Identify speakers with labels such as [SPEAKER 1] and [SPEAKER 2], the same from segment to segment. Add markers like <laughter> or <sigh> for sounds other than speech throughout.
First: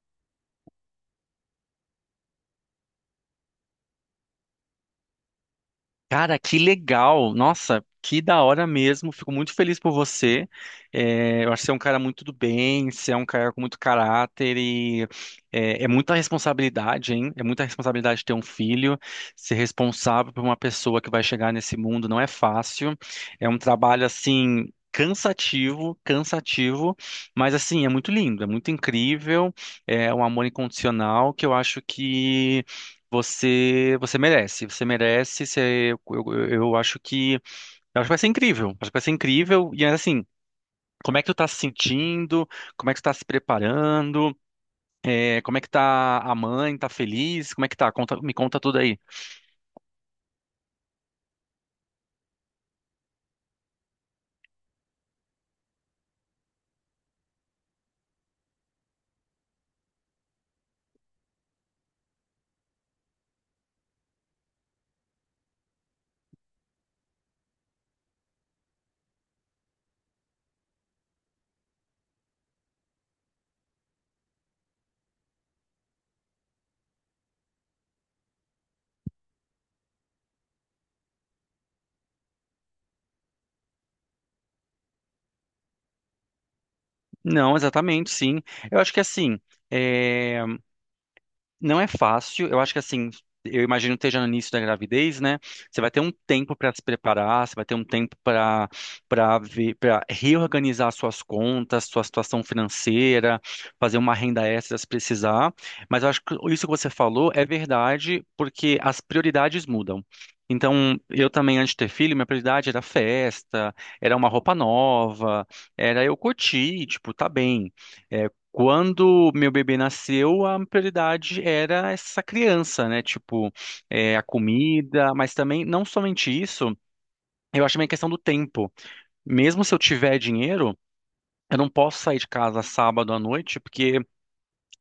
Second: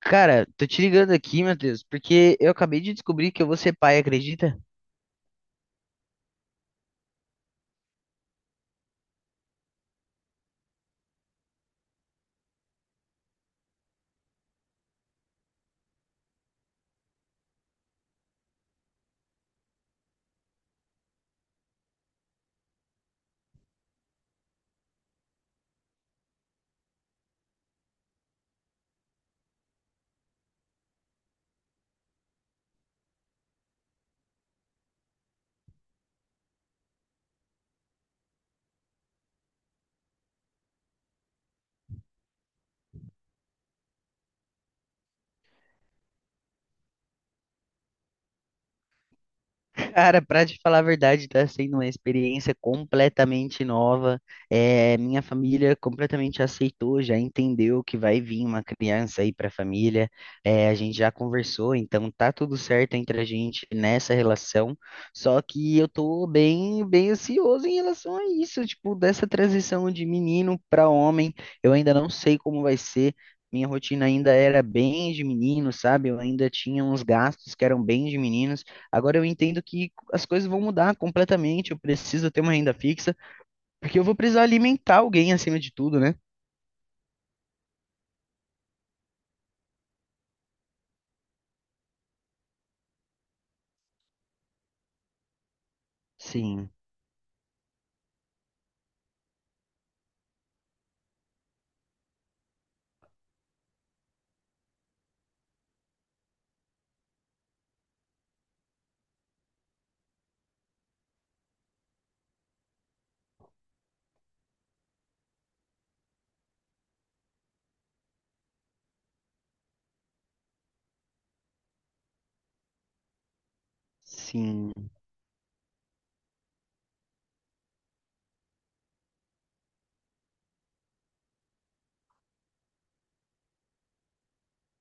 [SPEAKER 1] Cara, tô te ligando aqui, Matheus, porque eu acabei de descobrir que eu vou ser pai, acredita?
[SPEAKER 2] Cara, que legal! Nossa, que da hora mesmo. Fico muito feliz por você. Eu acho que você é um cara muito do bem, você é um cara com muito caráter e muita responsabilidade, hein? É muita responsabilidade ter um filho, ser responsável por uma pessoa que vai chegar nesse mundo não é fácil. É um trabalho assim. Cansativo, cansativo, mas assim, é muito lindo, é muito incrível, é um amor incondicional que eu acho que você merece, você merece. Você, eu acho que, eu acho que vai ser incrível. Acho que vai ser incrível. E assim, como é que tu tá se sentindo? Como é que tu tá se preparando? Como é que tá a mãe? Tá feliz? Como é que tá? Me conta tudo aí.
[SPEAKER 1] Cara, pra te falar a verdade, tá sendo uma experiência completamente nova. É, minha família completamente aceitou, já entendeu que vai vir uma criança aí pra família. É, a gente já conversou, então tá tudo certo entre a gente nessa relação. Só que eu tô bem, bem ansioso em relação a isso, tipo, dessa transição de menino pra homem. Eu ainda não sei como vai ser. Minha rotina ainda era bem de menino, sabe? Eu ainda tinha uns gastos que eram bem de meninos. Agora eu entendo que as coisas vão mudar completamente, eu preciso ter uma renda fixa, porque eu vou precisar alimentar alguém acima de tudo, né?
[SPEAKER 2] Não, exatamente, sim. Eu acho que assim, é, não é fácil, eu acho que assim, eu imagino que esteja no início da gravidez, né? Você vai ter um tempo
[SPEAKER 1] Sim,
[SPEAKER 2] para se preparar, você vai ter um tempo para ver, para reorganizar suas contas, sua situação financeira, fazer uma renda extra se precisar. Mas eu acho que isso que você falou é verdade, porque as prioridades mudam. Então, eu também, antes de ter filho, minha prioridade era festa, era uma roupa nova, era eu curtir, tipo, tá bem. É, quando meu bebê nasceu, a prioridade era essa criança, né? Tipo, a
[SPEAKER 1] sim.
[SPEAKER 2] comida, mas também, não somente isso, eu acho também a questão do tempo. Mesmo se eu tiver dinheiro, eu não posso sair de casa sábado à noite, porque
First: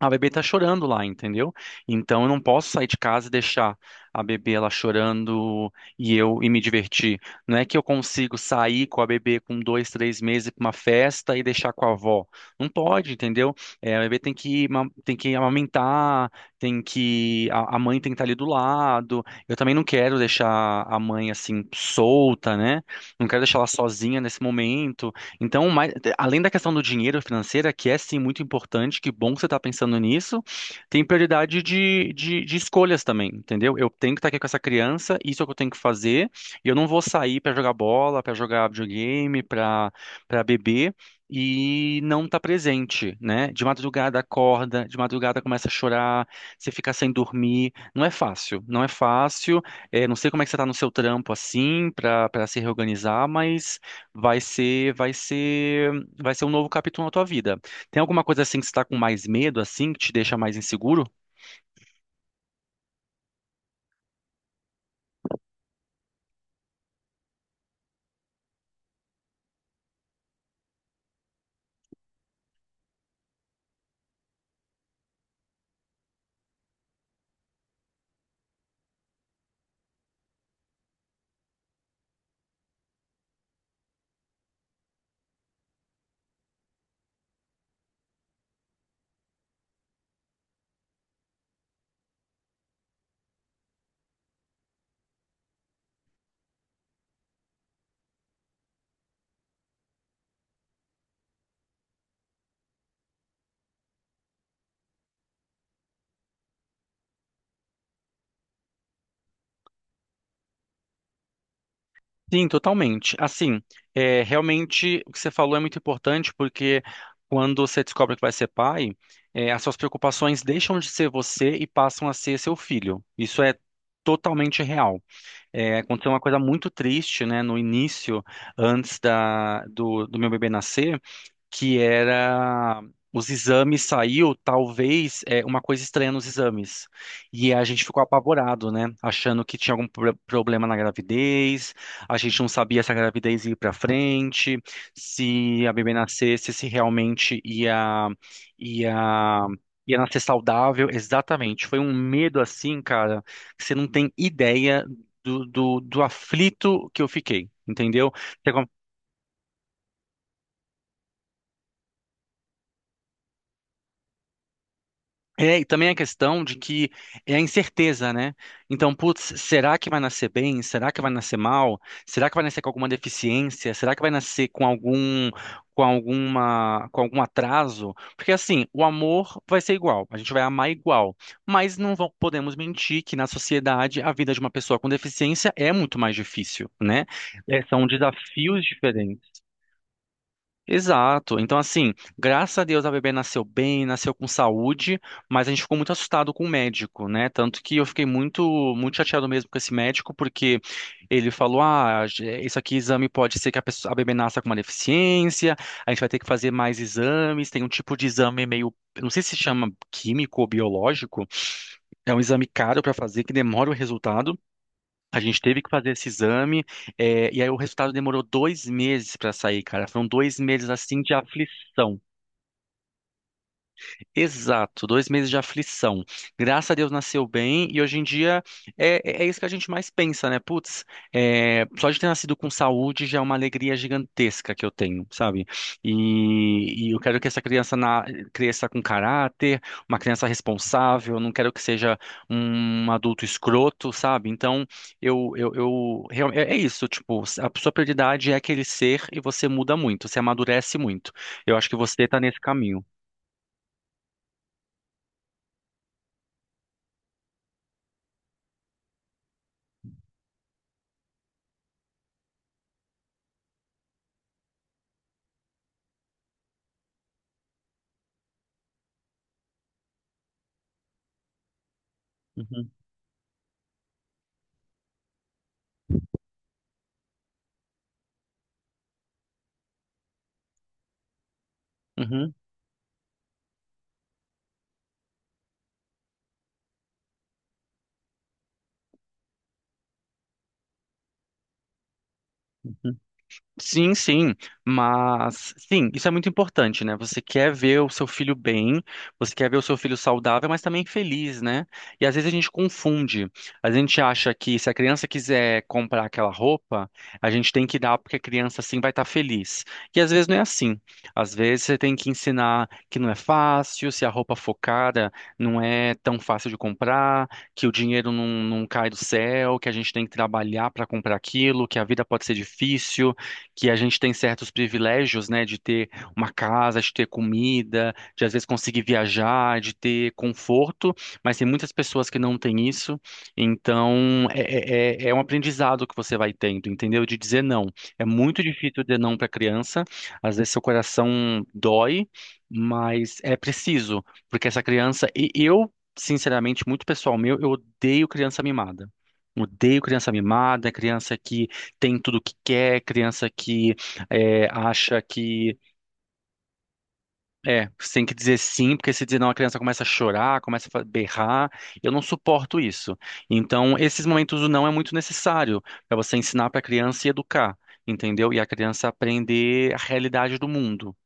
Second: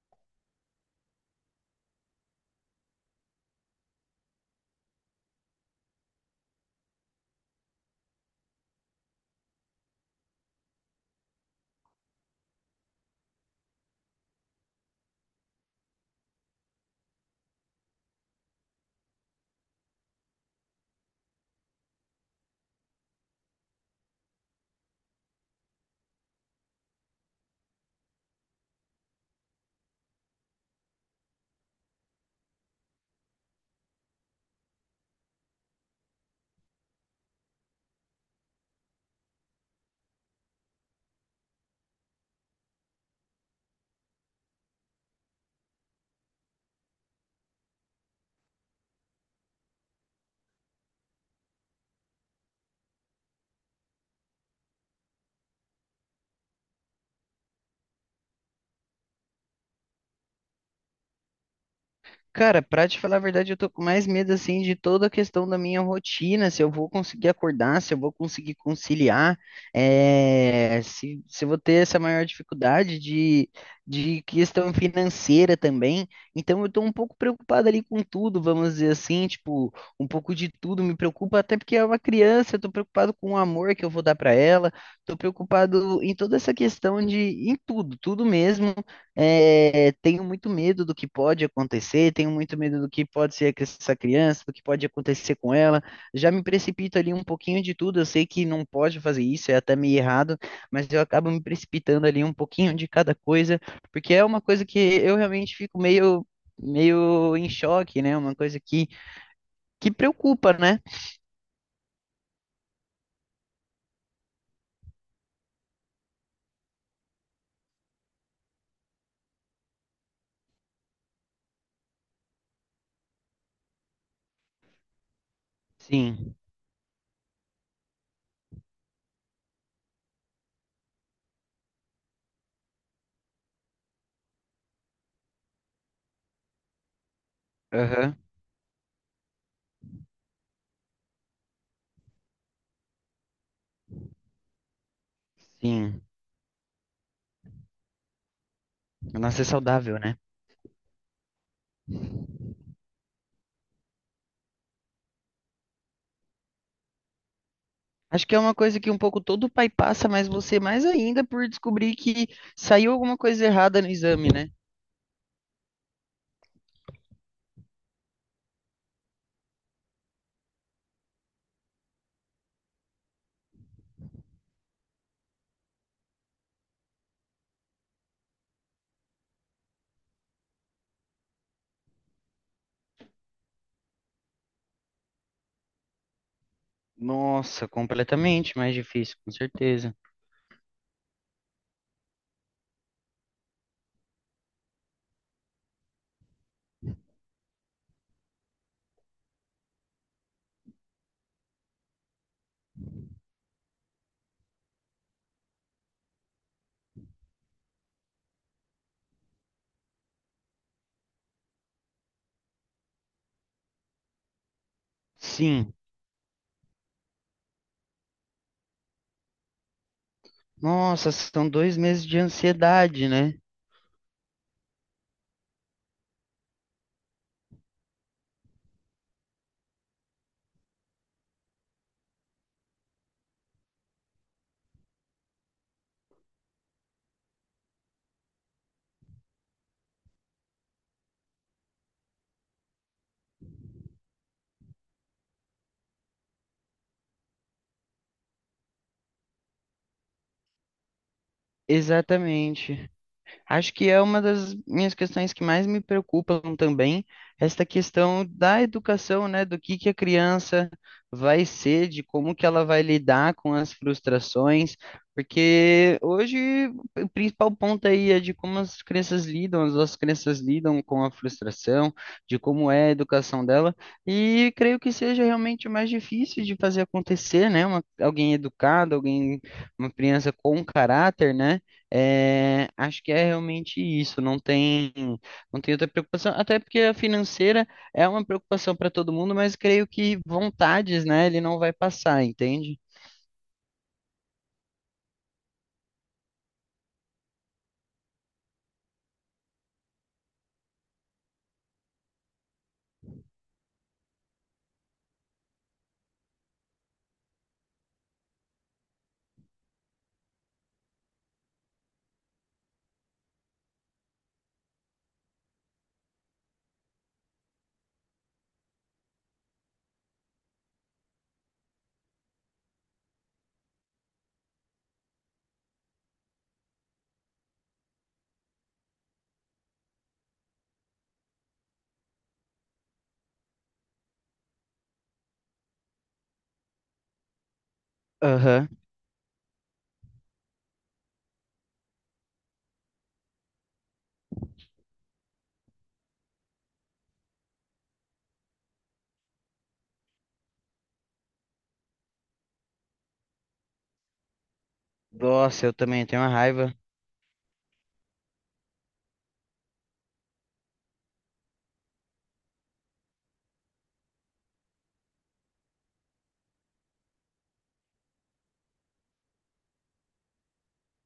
[SPEAKER 2] a bebê tá chorando lá, entendeu? Então eu não posso sair de casa e deixar a bebê ela chorando e eu e me divertir. Não é que eu consigo sair com a bebê com dois, três meses para uma festa e deixar com a avó. Não pode, entendeu? É, a bebê tem que amamentar, tem que a mãe tem que estar ali do lado. Eu também não quero deixar a mãe assim solta, né? Não quero deixar ela sozinha nesse momento. Então, além da questão do dinheiro financeira, que é sim muito importante, que bom que você está pensando nisso, tem prioridade de escolhas também, entendeu? Eu tenho que estar aqui com essa criança, isso é o que eu tenho que fazer, e eu não vou sair para jogar bola, para jogar videogame, para beber. E não tá presente, né? De madrugada acorda, de madrugada começa a chorar, você fica sem dormir. Não é fácil, não é fácil. Não sei como é que você tá no seu trampo assim, para se reorganizar, mas vai ser, vai ser, vai ser um novo capítulo na tua vida. Tem alguma coisa assim que você está com mais medo, assim, que te deixa mais inseguro?
[SPEAKER 1] Cara, pra te falar a verdade, eu tô com mais medo assim de toda a questão da minha rotina, se eu vou conseguir acordar, se eu vou conseguir conciliar, se eu vou ter essa maior dificuldade de questão financeira também. Então eu tô um pouco preocupado ali com tudo, vamos dizer assim, tipo, um pouco de tudo me preocupa, até porque é uma criança, eu tô preocupado com o amor que eu vou dar pra ela, tô preocupado em toda essa questão de, em tudo, tudo mesmo. Eh, Tenho muito medo do que pode acontecer, tenho muito medo do que pode ser com essa criança, do que pode acontecer com ela. Já me precipito ali um pouquinho de tudo. Eu sei que não pode fazer isso, é até meio errado, mas eu acabo me precipitando ali um pouquinho de cada coisa, porque é uma coisa que eu realmente fico meio em choque, né? Uma coisa que preocupa, né?
[SPEAKER 2] Sim, totalmente. Assim, realmente o que você falou é muito importante porque quando você descobre que vai ser pai, as suas preocupações deixam de ser você e passam a ser seu filho. Isso é totalmente real. Aconteceu uma
[SPEAKER 1] Sim.
[SPEAKER 2] coisa muito triste, né, no início, antes do meu bebê nascer. Que era os exames saiu, talvez, uma coisa estranha nos exames. E a gente ficou
[SPEAKER 1] Aham.
[SPEAKER 2] apavorado, né? Achando que tinha problema na gravidez, a gente não sabia se a gravidez ia para frente, se a bebê
[SPEAKER 1] Sim.
[SPEAKER 2] nascesse, se realmente ia,
[SPEAKER 1] Nossa, é saudável,
[SPEAKER 2] ia
[SPEAKER 1] né?
[SPEAKER 2] nascer saudável. Exatamente. Foi um medo assim, cara, que você não tem ideia do aflito que eu fiquei. Entendeu?
[SPEAKER 1] Acho que é
[SPEAKER 2] Você
[SPEAKER 1] uma coisa que um pouco todo pai passa, mas você mais ainda por descobrir que saiu alguma coisa errada no exame, né?
[SPEAKER 2] é, e também a questão de que é a incerteza, né? Então, putz, será que vai nascer bem? Será que vai nascer mal? Será que vai nascer com alguma deficiência? Será que vai nascer com alguma, com algum atraso? Porque assim, o amor vai ser igual, a gente vai amar igual, mas não vão- podemos mentir que na sociedade a vida de uma pessoa com deficiência é muito mais difícil, né? É,
[SPEAKER 1] Nossa,
[SPEAKER 2] são
[SPEAKER 1] completamente
[SPEAKER 2] desafios
[SPEAKER 1] mais difícil, com
[SPEAKER 2] diferentes.
[SPEAKER 1] certeza.
[SPEAKER 2] Exato. Então, assim, graças a Deus a bebê nasceu bem, nasceu com saúde, mas a gente ficou muito assustado com o médico, né? Tanto que eu fiquei muito, muito chateado mesmo com esse médico, porque ele falou: ah, isso aqui, exame pode ser que a pessoa, a bebê nasça com uma deficiência, a gente vai ter que fazer mais exames. Tem um tipo de exame meio, eu não sei se chama químico ou biológico, é um exame caro para fazer, que demora o resultado. A gente teve que
[SPEAKER 1] Sim.
[SPEAKER 2] fazer esse exame, e aí o resultado demorou dois meses para sair, cara. Foram dois meses assim
[SPEAKER 1] Nossa,
[SPEAKER 2] de
[SPEAKER 1] são dois
[SPEAKER 2] aflição.
[SPEAKER 1] meses de ansiedade, né?
[SPEAKER 2] Exato, dois meses de aflição. Graças a Deus nasceu bem e hoje em dia é isso que a gente mais pensa, né? Putz, só de ter nascido com saúde já é uma alegria gigantesca que eu tenho, sabe? E eu quero que cresça com caráter, uma criança responsável, eu não quero que seja um adulto escroto, sabe? Então, eu isso, tipo, a sua prioridade é aquele ser e você muda muito, você amadurece muito. Eu acho que você tá nesse caminho.
[SPEAKER 1] Exatamente. Acho que é uma das minhas questões que mais me preocupam também, esta questão da educação, né, do que a criança vai ser, de como que ela vai lidar com as frustrações, porque hoje o principal ponto aí é de como as crianças lidam, as nossas crianças lidam com a frustração, de
[SPEAKER 2] Uhum.
[SPEAKER 1] como é a educação dela, e creio que seja realmente o mais difícil de fazer acontecer, né, uma, alguém educado, alguém, uma criança com caráter, né,
[SPEAKER 2] Uhum.
[SPEAKER 1] é, acho que é realmente isso, não tem, não tem outra preocupação, até porque a financeira é uma preocupação para todo mundo, mas creio que vontades, né, ele não vai passar, entende?
[SPEAKER 2] Uhum. Sim, sim, mas sim, isso é muito importante, né? Você quer ver o seu filho bem, você quer ver o seu filho saudável, mas também feliz, né? E às vezes a gente confunde. A gente acha que se a criança quiser comprar aquela roupa, a gente tem que dar porque a criança assim vai estar feliz. E às vezes não é assim. Às vezes você tem que ensinar que não é fácil, se a roupa for cara não é tão fácil de comprar, que o dinheiro não cai do céu, que a gente tem que trabalhar para comprar aquilo, que a vida pode ser difícil que a gente tem certos privilégios, né, de ter uma casa, de ter comida, de às vezes conseguir viajar, de ter conforto, mas tem muitas pessoas que não têm isso. Então, é um aprendizado que você vai tendo, entendeu? De dizer não. É muito
[SPEAKER 1] Aham.
[SPEAKER 2] difícil dizer não para criança. Às vezes seu coração dói, mas é preciso, porque essa criança, e eu, sinceramente, muito pessoal meu, eu odeio criança mimada. Odeio criança mimada, criança que tem tudo o que quer, criança que acha que.
[SPEAKER 1] Nossa, eu também tenho uma raiva.
[SPEAKER 2] É, você tem que dizer sim, porque se dizer não, a criança começa a chorar, berrar. Eu não suporto isso. Então, esses momentos do não é muito necessário para você ensinar para a criança e educar, entendeu? E a criança aprender a realidade do mundo.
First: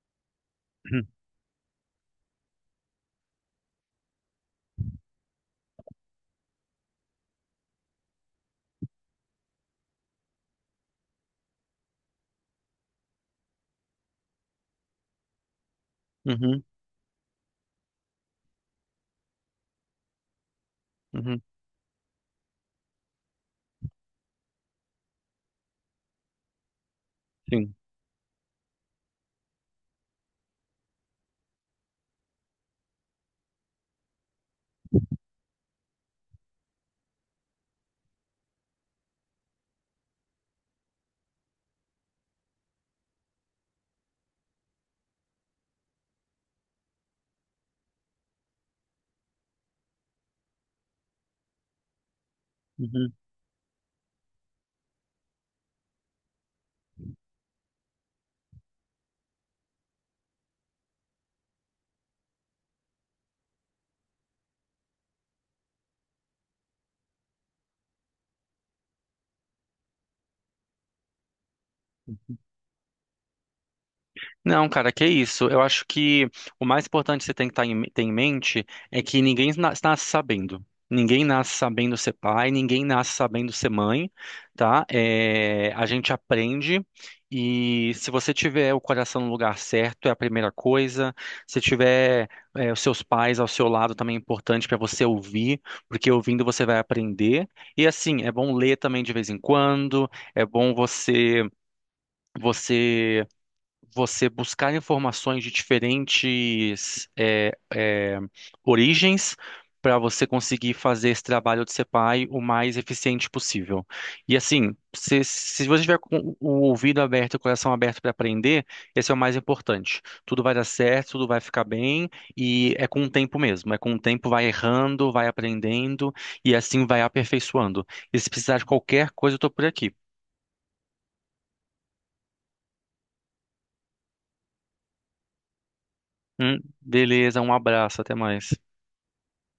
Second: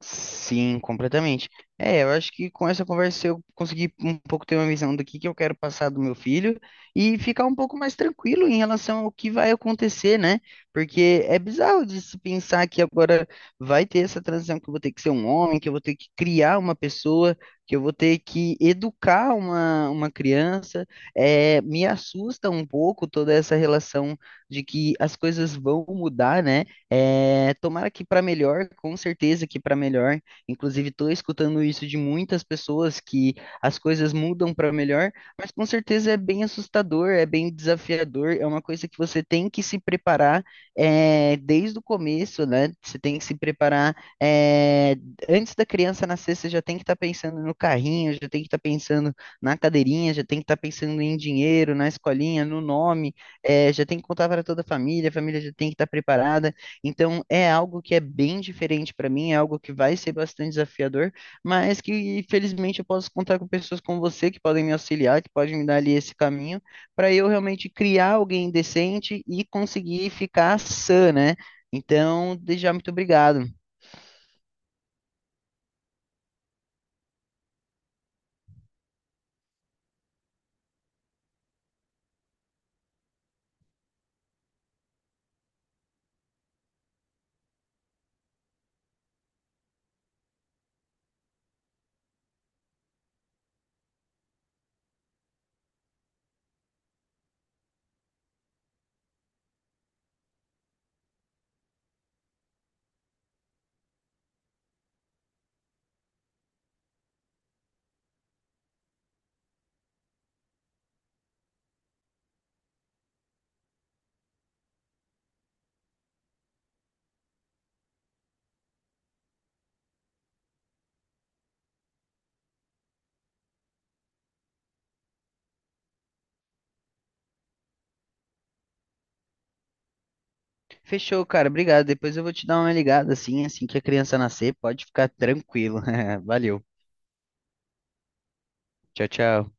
[SPEAKER 1] Sim,
[SPEAKER 2] Uhum,
[SPEAKER 1] completamente. É, eu acho que com essa conversa eu consegui um pouco ter uma visão do que eu quero passar do meu filho e ficar um pouco mais tranquilo em relação ao que vai acontecer, né? Porque é bizarro de se pensar que agora vai ter essa transição que eu vou ter que ser um homem, que eu vou ter que criar
[SPEAKER 2] uhum,
[SPEAKER 1] uma pessoa, que eu vou ter que educar uma criança.
[SPEAKER 2] uhum,
[SPEAKER 1] É, me assusta um pouco toda essa relação de que as coisas vão mudar, né? É,
[SPEAKER 2] sim.
[SPEAKER 1] tomara que para melhor, com certeza que para melhor. Inclusive, estou escutando isso de muitas pessoas que as coisas mudam para melhor, mas com certeza é bem assustador, é bem desafiador, é uma coisa que você tem que se preparar desde o começo, né? Você tem que se preparar é, antes da criança nascer, você já tem que estar pensando no carrinho, já tem que estar pensando na cadeirinha, já tem que estar pensando em dinheiro, na escolinha, no
[SPEAKER 2] Uhum.
[SPEAKER 1] nome, já tem que contar para toda a família já tem que estar preparada. Então, é algo que é bem diferente para mim, é algo que vai ser bastante desafiador, mas que felizmente eu posso contar com pessoas como você que podem me auxiliar, que podem me dar ali esse caminho, para eu realmente criar alguém decente e conseguir ficar sã, né? Então, desde já, muito obrigado.
[SPEAKER 2] Não, cara, que isso. Eu acho que o mais importante que você tem que tá em- ter em mente é que nasce sabendo. Ninguém nasce sabendo ser pai, ninguém nasce sabendo ser mãe, tá? A gente aprende e se você tiver o coração no lugar certo, é a primeira coisa. Se tiver os seus pais ao seu lado também é importante para você ouvir, porque ouvindo você vai aprender. E assim, é bom ler também de vez em quando, é bom você você buscar informações de diferentes origens para você conseguir fazer esse trabalho de CPAI o mais eficiente possível. E assim, se você tiver com o ouvido aberto e o coração aberto para aprender, esse é o mais importante. Tudo vai dar certo, tudo vai ficar bem, e é com o tempo mesmo. É com o tempo, vai errando, vai aprendendo, e assim vai aperfeiçoando. E se precisar de qualquer coisa, eu estou por aqui.
[SPEAKER 1] Fechou, cara, obrigado. Depois eu vou te dar uma ligada assim, assim que a criança nascer, pode ficar tranquilo. <laughs> Valeu.
[SPEAKER 2] Beleza, um abraço, até mais.
[SPEAKER 1] Tchau, tchau.